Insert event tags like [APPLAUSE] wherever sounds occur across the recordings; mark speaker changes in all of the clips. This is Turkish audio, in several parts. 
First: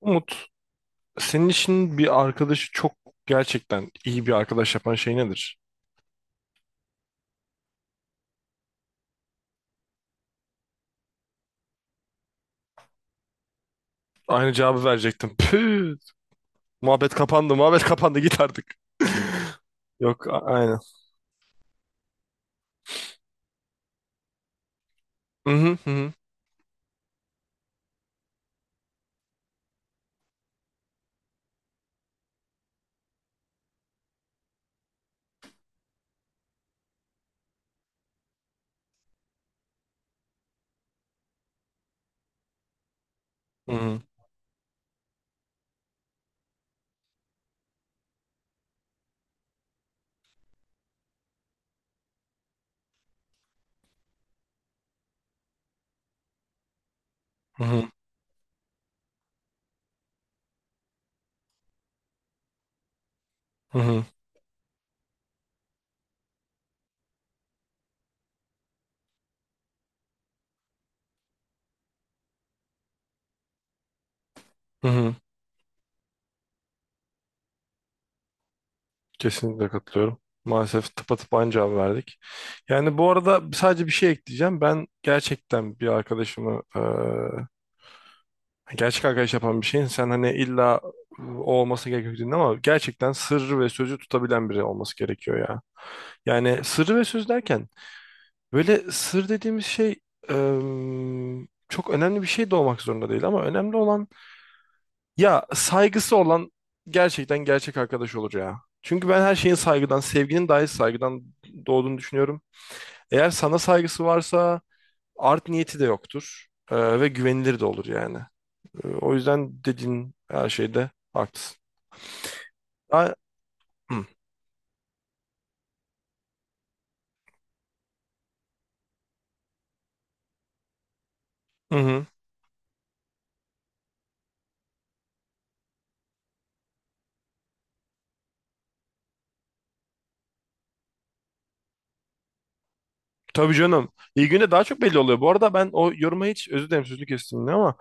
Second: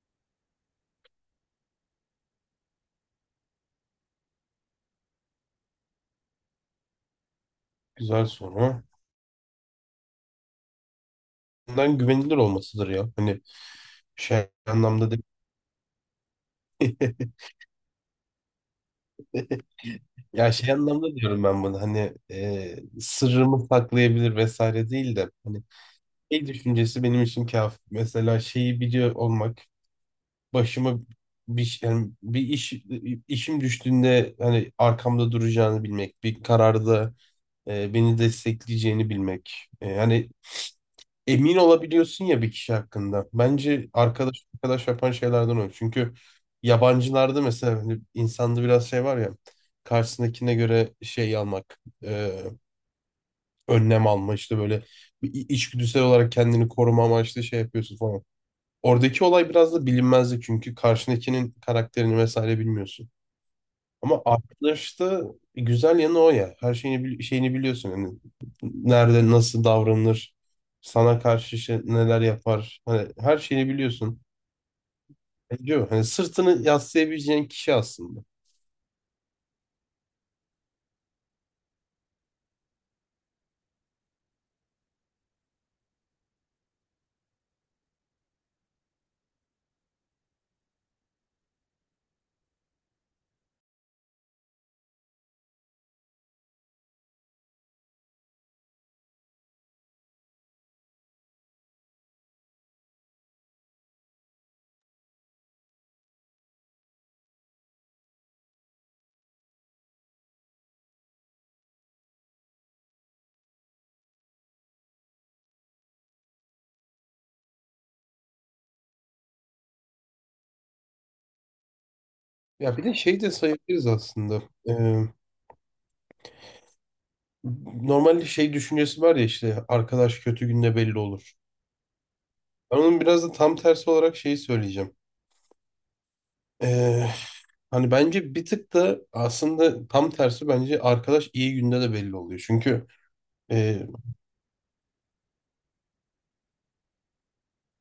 Speaker 1: Umut, senin için bir arkadaşı çok gerçekten iyi bir arkadaş yapan şey nedir?
Speaker 2: Güzel soru. Bundan güvenilir olmasıdır ya. Hani şey
Speaker 1: Aynı cevabı
Speaker 2: anlamda değil.
Speaker 1: verecektim. Püh, muhabbet
Speaker 2: [LAUGHS]
Speaker 1: kapandı, muhabbet kapandı git artık. [LAUGHS] Yok,
Speaker 2: Ya şey
Speaker 1: aynen.
Speaker 2: anlamda diyorum ben bunu. Hani sırrımı saklayabilir vesaire değil de.
Speaker 1: Hı
Speaker 2: Hani
Speaker 1: hı hı
Speaker 2: şey düşüncesi benim için kafi. Mesela şeyi biliyor olmak. Başıma bir, yani bir iş işim düştüğünde hani arkamda duracağını bilmek. Bir kararda beni destekleyeceğini bilmek. Hani emin olabiliyorsun ya bir kişi hakkında. Bence
Speaker 1: hı
Speaker 2: arkadaş yapan şeylerden o. Çünkü yabancılarda mesela hani insanda biraz şey var ya karşısındakine göre şey almak, önlem alma işte böyle bir içgüdüsel olarak kendini koruma amaçlı şey
Speaker 1: hı hı
Speaker 2: yapıyorsun falan. Oradaki olay biraz da bilinmezlik çünkü karşındakinin karakterini vesaire bilmiyorsun.
Speaker 1: hı hı
Speaker 2: Ama arkadaşta güzel yanı o ya. Her şeyini biliyorsun. Yani nerede nasıl davranılır, sana karşı neler yapar. Hani her şeyini biliyorsun.
Speaker 1: hı hı.
Speaker 2: Diyor. Hani sırtını yaslayabileceğin kişi aslında.
Speaker 1: Kesinlikle katılıyorum. Maalesef tıpatıp aynı cevabı verdik. Yani bu arada sadece bir şey ekleyeceğim. Ben gerçekten bir arkadaşımı gerçek arkadaş yapan bir şeyin sen hani illa o olması gerekiyor dedin ama gerçekten sır ve sözü tutabilen biri olması gerekiyor ya. Yani sır ve söz derken böyle sır dediğimiz şey çok önemli bir şey de olmak zorunda değil ama önemli olan ya saygısı olan gerçekten gerçek arkadaş olur ya. Çünkü ben her şeyin saygıdan, sevginin dahi saygıdan doğduğunu düşünüyorum. Eğer sana saygısı varsa art niyeti de yoktur ve güvenilir de olur yani. O yüzden dediğin her şeyde haklısın.
Speaker 2: Ya bir de
Speaker 1: Ha-
Speaker 2: şey de sayabiliriz
Speaker 1: Hı hı.
Speaker 2: aslında. Ee, Normalde şey düşüncesi var ya işte arkadaş kötü günde belli olur.
Speaker 1: Hı.
Speaker 2: Ben onun biraz da tam tersi olarak şeyi söyleyeceğim. Ee, Hani bence bir tık da aslında tam tersi bence arkadaş iyi günde de belli oluyor. Çünkü
Speaker 1: Tabii
Speaker 2: e,
Speaker 1: canım. İyi günde daha çok belli oluyor. Bu arada ben o yoruma hiç, özür dilerim sözünü kestim yine ama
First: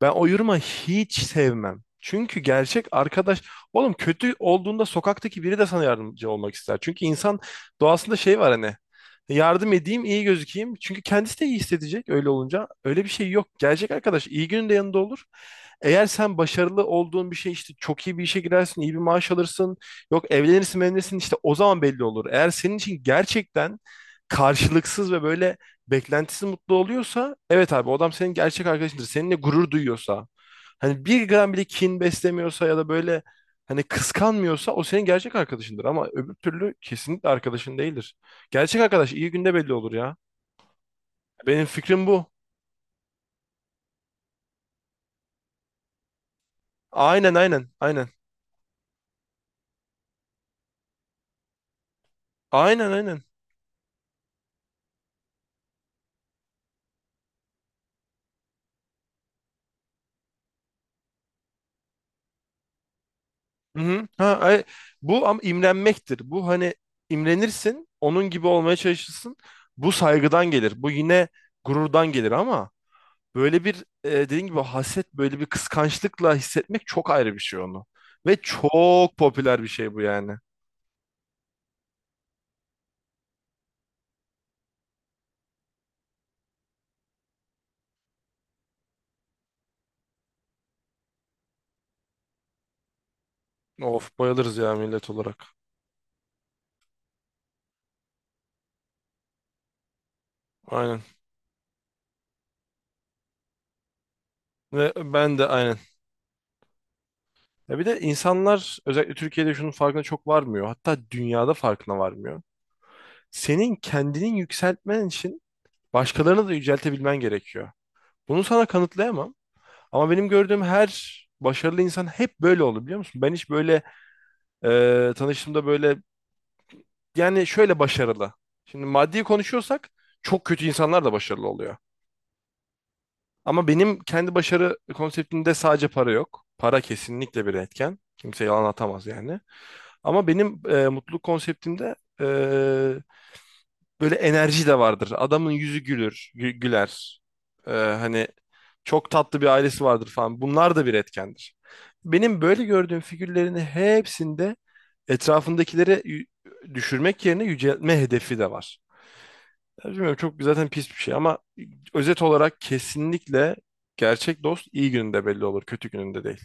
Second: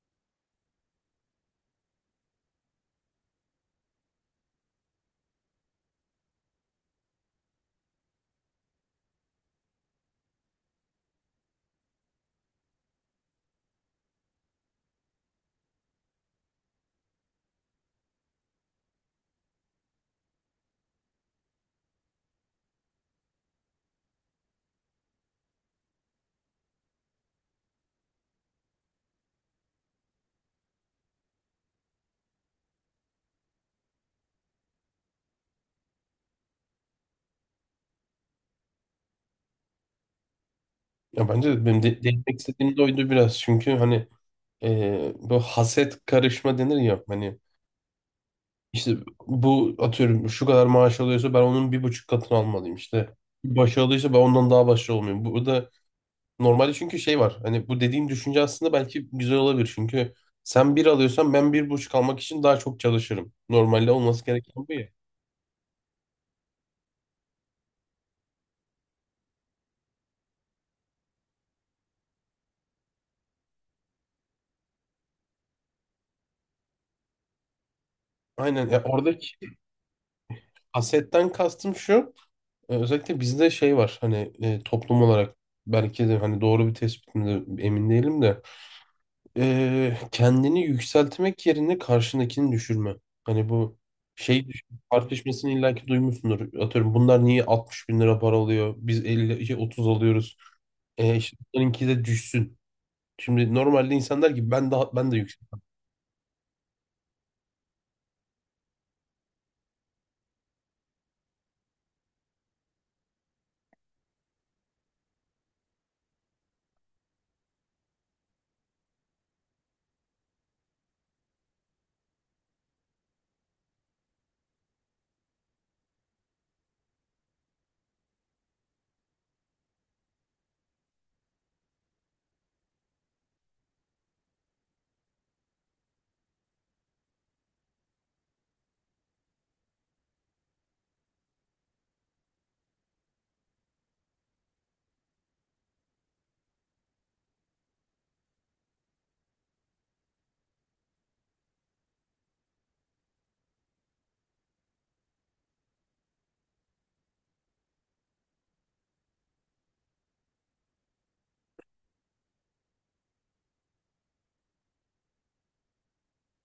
Speaker 1: ben o yoruma hiç sevmem. Çünkü gerçek arkadaş, oğlum, kötü olduğunda sokaktaki biri de sana yardımcı olmak ister. Çünkü insan doğasında şey var hani, yardım edeyim iyi gözükeyim. Çünkü kendisi de iyi hissedecek öyle olunca. Öyle bir şey yok. Gerçek arkadaş iyi günün de yanında olur. Eğer sen başarılı olduğun bir şey, işte çok iyi bir işe girersin, iyi bir maaş alırsın. Yok, evlenirsin, evlenirsin, işte o zaman belli olur. Eğer senin için gerçekten karşılıksız ve böyle beklentisiz mutlu oluyorsa, evet abi, o adam senin gerçek arkadaşındır. Seninle gurur duyuyorsa, hani bir gram bile kin beslemiyorsa ya da böyle hani kıskanmıyorsa o senin gerçek arkadaşındır ama öbür türlü kesinlikle arkadaşın değildir. Gerçek arkadaş iyi günde belli olur ya.
Speaker 2: ya bence
Speaker 1: Benim
Speaker 2: de benim de
Speaker 1: fikrim bu.
Speaker 2: değinmek istediğim de oydu biraz. Çünkü hani bu haset karışma denir ya
Speaker 1: Aynen
Speaker 2: hani
Speaker 1: aynen aynen.
Speaker 2: işte bu atıyorum şu kadar maaş alıyorsa ben onun bir buçuk katını almalıyım
Speaker 1: Aynen
Speaker 2: işte.
Speaker 1: aynen.
Speaker 2: Başı alıyorsa ben ondan daha başarılı olmayayım. Bu da normalde çünkü şey var hani bu dediğim düşünce aslında belki güzel olabilir. Çünkü sen bir alıyorsan ben bir buçuk almak için daha çok çalışırım.
Speaker 1: Hı
Speaker 2: Normalde
Speaker 1: hı. Ha,
Speaker 2: olması gereken bu ya.
Speaker 1: bu ama imrenmektir. Bu hani imrenirsin, onun gibi olmaya çalışırsın. Bu saygıdan gelir. Bu yine gururdan gelir ama böyle bir, dediğin gibi haset, böyle bir kıskançlıkla hissetmek çok ayrı bir şey onu. Ve
Speaker 2: Aynen ya
Speaker 1: çok
Speaker 2: oradaki
Speaker 1: popüler bir şey bu yani.
Speaker 2: hasetten kastım şu. Özellikle bizde şey var hani toplum olarak belki de hani doğru bir tespit mi de emin değilim de kendini yükseltmek yerine karşındakini düşürme. Hani bu
Speaker 1: Of,
Speaker 2: şey
Speaker 1: bayılırız
Speaker 2: düş-
Speaker 1: ya millet olarak.
Speaker 2: tartışmasını illaki duymuşsundur. Atıyorum bunlar niye 60 bin lira para alıyor? Biz 50 şey, 30 alıyoruz.
Speaker 1: Aynen.
Speaker 2: İşte bunlarınki de düşsün. Şimdi normalde insan der ki ben
Speaker 1: Ve
Speaker 2: daha ben de
Speaker 1: ben de
Speaker 2: yüksek.
Speaker 1: aynen. Ya bir de insanlar özellikle Türkiye'de şunun farkına çok varmıyor. Hatta dünyada farkına varmıyor. Senin kendini yükseltmen için başkalarını da yüceltebilmen gerekiyor. Bunu sana kanıtlayamam. Ama benim gördüğüm her başarılı insan hep böyle oldu, biliyor musun? Ben hiç böyle, tanıştığımda böyle, yani şöyle başarılı. Şimdi maddi konuşuyorsak çok kötü insanlar da başarılı oluyor. Ama benim kendi başarı konseptimde sadece para yok. Para kesinlikle bir etken. Kimse yalan atamaz yani. Ama benim mutluluk konseptimde e, böyle enerji de vardır. Adamın yüzü gülür, güler. Hani çok tatlı bir ailesi vardır falan. Bunlar da bir etkendir. Benim böyle gördüğüm figürlerin hepsinde etrafındakileri düşürmek yerine yüceltme hedefi de var. Ya bilmiyorum, çok zaten pis bir şey ama özet olarak kesinlikle gerçek dost iyi gününde belli olur, kötü gününde değil.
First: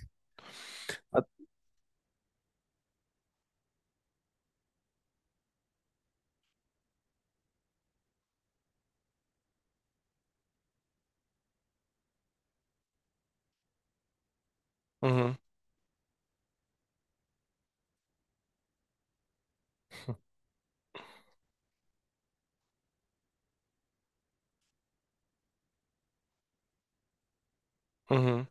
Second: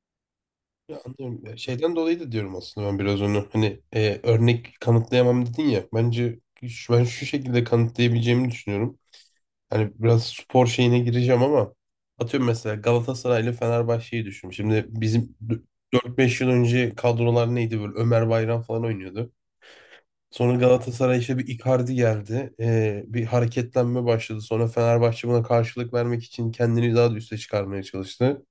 Speaker 2: Ya
Speaker 1: Hat-
Speaker 2: anlıyorum. Ya şeyden dolayı da diyorum aslında ben biraz onu. Hani örnek kanıtlayamam dedin ya. Bence ben şu şekilde kanıtlayabileceğimi düşünüyorum. Hani biraz spor şeyine gireceğim ama atıyorum mesela Galatasaray ile Fenerbahçe'yi düşün. Şimdi
Speaker 1: Hı hı,
Speaker 2: 4-5 yıl önce kadrolar neydi böyle Ömer Bayram falan oynuyordu. Sonra Galatasaray işte bir Icardi geldi. Bir hareketlenme başladı. Sonra Fenerbahçe buna karşılık vermek için kendini daha da üste çıkarmaya
Speaker 1: hı hı,
Speaker 2: çalıştı.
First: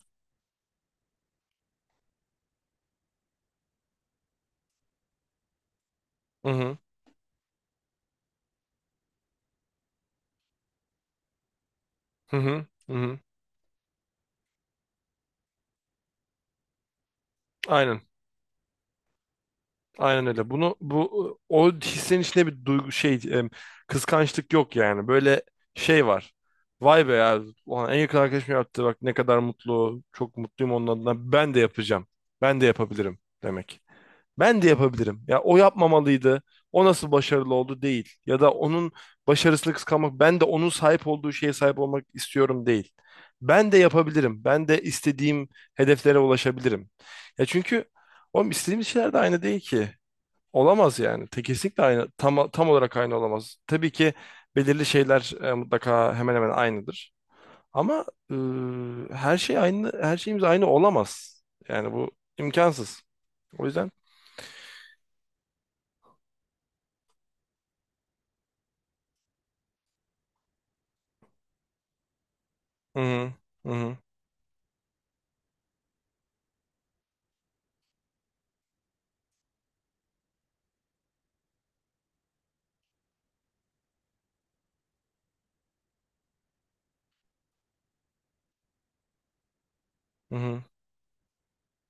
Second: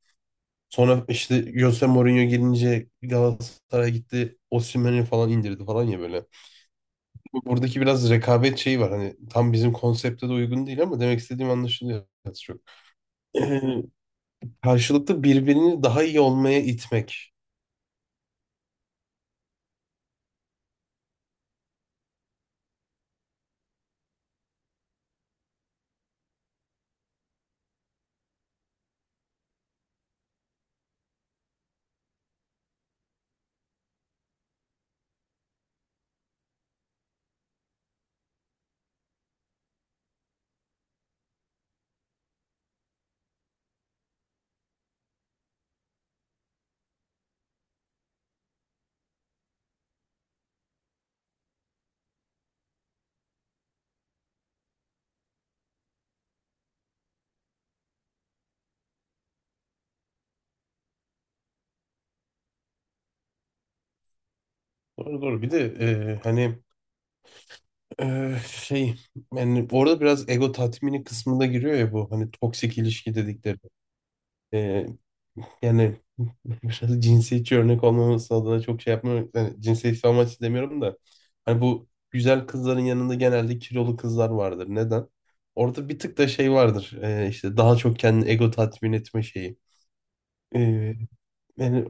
Speaker 2: Sonra işte Jose Mourinho gelince Galatasaray gitti. Osimhen'i falan indirdi falan ya böyle.
Speaker 1: hı hı,
Speaker 2: Buradaki biraz rekabet şeyi var. Hani tam bizim konsepte de uygun değil ama demek istediğim anlaşılıyor.
Speaker 1: hı hı, hı hı.
Speaker 2: e, Karşılıklı birbirini daha iyi olmaya itmek.
Speaker 1: Aynen, aynen öyle. Bunu bu o hissenin içinde bir duygu şey kıskançlık yok yani. Böyle şey var. Vay be ya, ulan en yakın arkadaşım yaptı. Bak ne kadar mutlu, çok mutluyum onun adına. Ben de yapacağım. Ben de yapabilirim demek. Ben de yapabilirim. Ya o yapmamalıydı. O nasıl başarılı oldu değil. Ya da onun başarısını kıskanmak, ben de onun sahip olduğu şeye sahip olmak istiyorum değil. Ben de yapabilirim. Ben de istediğim hedeflere ulaşabilirim. Ya çünkü oğlum istediğimiz şeyler de aynı değil ki. Olamaz yani. Te kesinlikle aynı, tam, tam olarak aynı olamaz. Tabii ki belirli şeyler mutlaka hemen hemen aynıdır. Ama e, her şey aynı, her şeyimiz aynı olamaz. Yani bu imkansız. O yüzden
Speaker 2: Doğru doğru. Bir de hani e, şey yani orada biraz ego tatmini kısmında giriyor ya bu hani toksik
Speaker 1: hı
Speaker 2: ilişki
Speaker 1: hı,
Speaker 2: dedikleri.
Speaker 1: hı hı,
Speaker 2: E, Yani [LAUGHS] biraz cinsiyetçi örnek olmaması adına çok şey yapmıyorum. Yani cinsiyetçi amaçlı demiyorum da. Hani bu güzel kızların yanında genelde kilolu kızlar vardır. Neden? Orada bir tık da şey vardır. İşte daha çok kendini ego tatmin etme şeyi.
Speaker 1: hı
Speaker 2: E,
Speaker 1: hı.
Speaker 2: yani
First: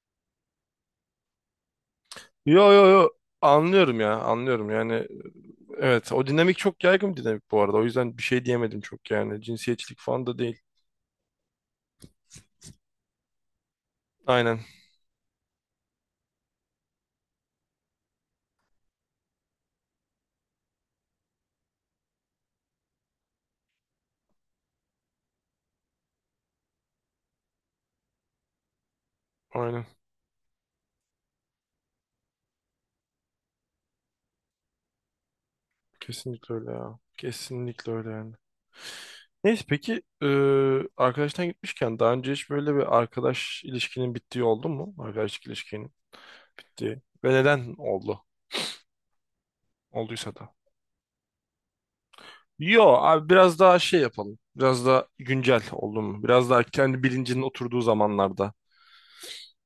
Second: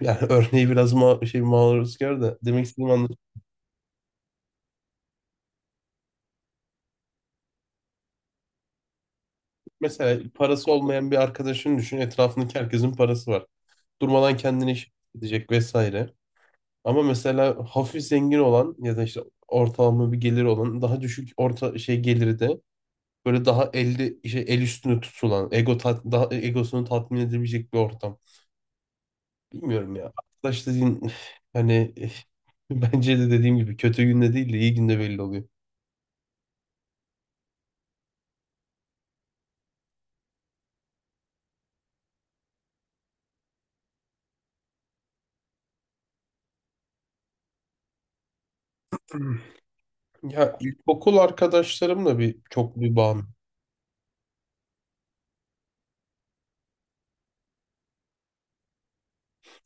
Speaker 2: Yani [LAUGHS] örneği biraz ma şey maruzkar da demek
Speaker 1: Yo yo
Speaker 2: istediğim
Speaker 1: yo,
Speaker 2: anlaşılıyor.
Speaker 1: anlıyorum ya, anlıyorum yani. Evet, o dinamik çok yaygın bir dinamik bu arada, o yüzden bir şey diyemedim çok, yani cinsiyetçilik
Speaker 2: Mesela
Speaker 1: falan da değil.
Speaker 2: parası olmayan bir arkadaşını düşün. Etrafındaki herkesin parası var. Durmadan
Speaker 1: Aynen
Speaker 2: kendini iş edecek vesaire. Ama mesela hafif zengin olan ya da işte ortalama bir geliri olan daha düşük orta şey geliri de böyle daha elde şey el üstünde tutulan daha egosunu tatmin edebilecek bir ortam.
Speaker 1: aynen,
Speaker 2: Bilmiyorum ya. Arkadaş dediğin [SIGHS] hani [LAUGHS] bence de dediğim gibi kötü günde değil de iyi günde belli oluyor.
Speaker 1: kesinlikle öyle ya, kesinlikle öyle yani. Neyse, peki arkadaştan gitmişken daha önce hiç böyle bir arkadaş ilişkinin bittiği oldu mu? Arkadaşlık ilişkinin bittiği ve neden oldu? Olduysa da.
Speaker 2: Ya ilkokul arkadaşlarımla bir çok
Speaker 1: Yo
Speaker 2: bir
Speaker 1: abi,
Speaker 2: bağım.
Speaker 1: biraz daha şey yapalım, biraz daha güncel oldu mu? Biraz daha kendi bilincinin oturduğu zamanlarda.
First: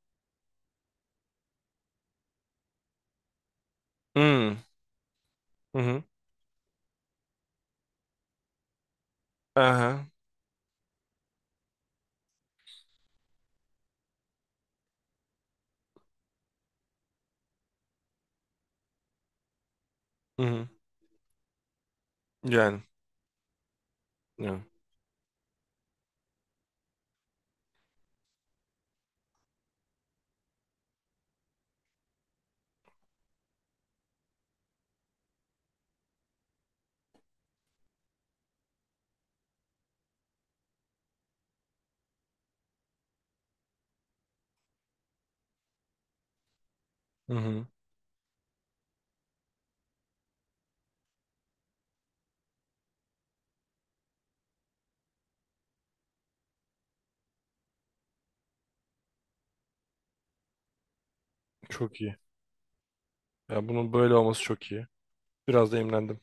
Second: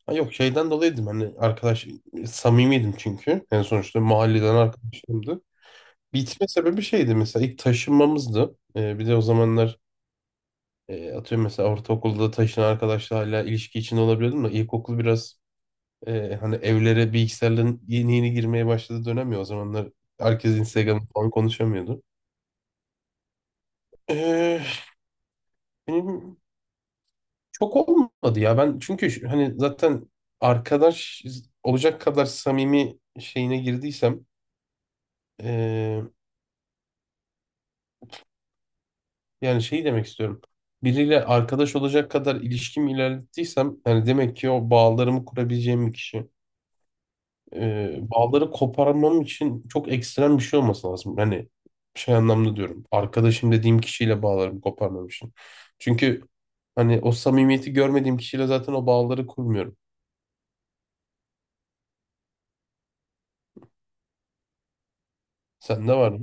Speaker 2: Ha yok şeyden dolayıydım hani arkadaş samimiydim çünkü. En sonuçta mahalleden
Speaker 1: Hmm.
Speaker 2: arkadaşlarımdı.
Speaker 1: Hı hı.
Speaker 2: Bitme sebebi şeydi mesela ilk taşınmamızdı. Bir de o zamanlar
Speaker 1: Aha.
Speaker 2: atıyorum mesela ortaokulda taşınan arkadaşla hala ilişki içinde olabiliyordum da ilkokul biraz hani evlere bilgisayarların yeni yeni girmeye başladığı dönem ya o zamanlar
Speaker 1: Hı
Speaker 2: herkes
Speaker 1: hı.
Speaker 2: Instagram falan konuşamıyordu.
Speaker 1: Yani.
Speaker 2: Ee,
Speaker 1: Yani.
Speaker 2: benim Çok olmadı ya. Ben çünkü hani zaten arkadaş olacak kadar samimi şeyine girdiysem eee, yani şey demek istiyorum. Biriyle arkadaş olacak kadar ilişkim ilerlettiysem yani demek ki o bağlarımı kurabileceğim bir kişi.
Speaker 1: Hı hı.
Speaker 2: Bağları koparmam için çok ekstrem bir şey olması lazım. Hani şey anlamda diyorum. Arkadaşım dediğim kişiyle bağlarımı koparmam için. Çünkü hani o samimiyeti görmediğim kişiyle zaten o bağları kurmuyorum.
Speaker 1: Çok iyi. Ya bunun böyle olması çok iyi. Biraz da
Speaker 2: Sende var mı?
Speaker 1: imlendim.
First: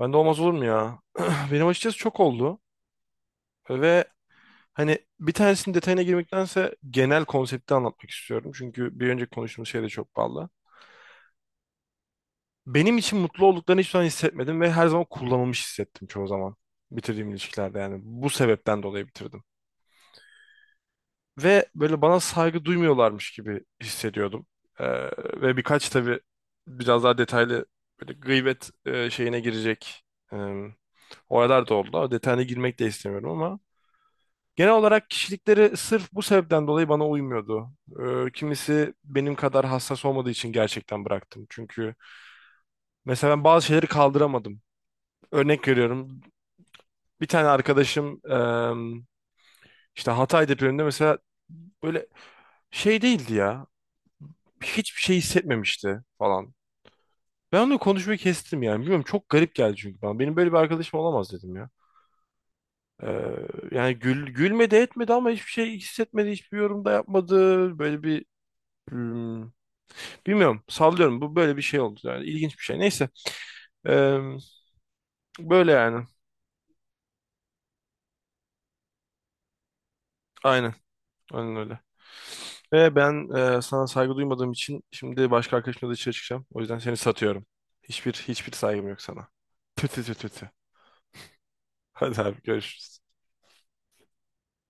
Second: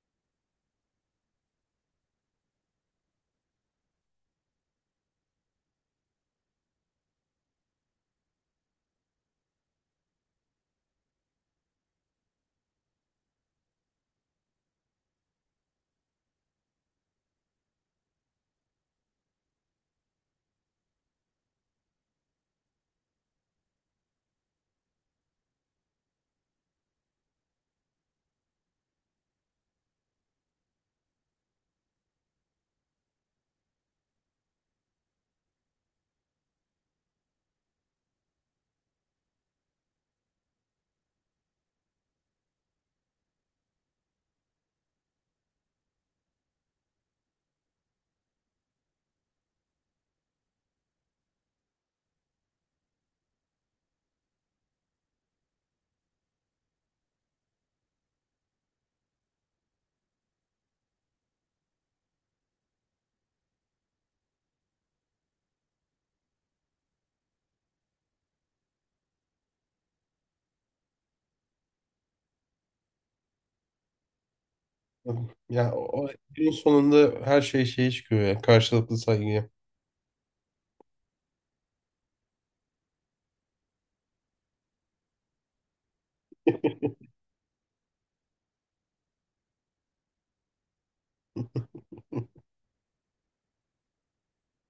Speaker 1: Ben de olmaz olur mu ya? [CLEARS THROAT] Benim açıkçası çok oldu. Ve hani bir tanesinin detayına girmektense genel konsepti anlatmak istiyorum. Çünkü bir önceki konuştuğumuz şey de çok bağlı. Benim için mutlu olduklarını hiçbir zaman hissetmedim ve her zaman kullanılmış hissettim çoğu zaman. Bitirdiğim ilişkilerde yani. Bu sebepten dolayı bitirdim. Ve böyle bana saygı duymuyorlarmış gibi hissediyordum. Ee, ve birkaç tabii biraz daha detaylı böyle gıybet şeyine girecek e, olaylar da oldu. O detayına girmek de istemiyorum ama genel olarak kişilikleri sırf bu sebepten dolayı bana uymuyordu. Kimisi benim kadar hassas olmadığı için gerçekten bıraktım. Çünkü mesela ben bazı şeyleri kaldıramadım. Örnek veriyorum. Bir tane arkadaşım işte Hatay depreminde mesela böyle şey değildi ya. Hiçbir şey hissetmemişti falan. Ben onunla konuşmayı kestim yani. Bilmiyorum, çok garip geldi çünkü bana. Benim böyle bir arkadaşım olamaz dedim ya. Ee, yani gülmedi etmedi ama hiçbir şey hissetmedi. Hiçbir yorum da yapmadı. Böyle bir hmm, bilmiyorum, sallıyorum. Bu böyle bir şey oldu yani. İlginç bir şey. Neyse. Ee, böyle
Speaker 2: Ya
Speaker 1: yani.
Speaker 2: o en sonunda her şey şeye çıkıyor ya. Karşılıklı saygıya.
Speaker 1: Aynen. Aynen öyle. Ve ben sana saygı duymadığım için şimdi başka arkadaşımla dışarı çıkacağım. O yüzden seni
Speaker 2: [LAUGHS]
Speaker 1: satıyorum. Hiçbir saygım yok sana. Tü tü tü tü tü. Hadi abi, görüşürüz.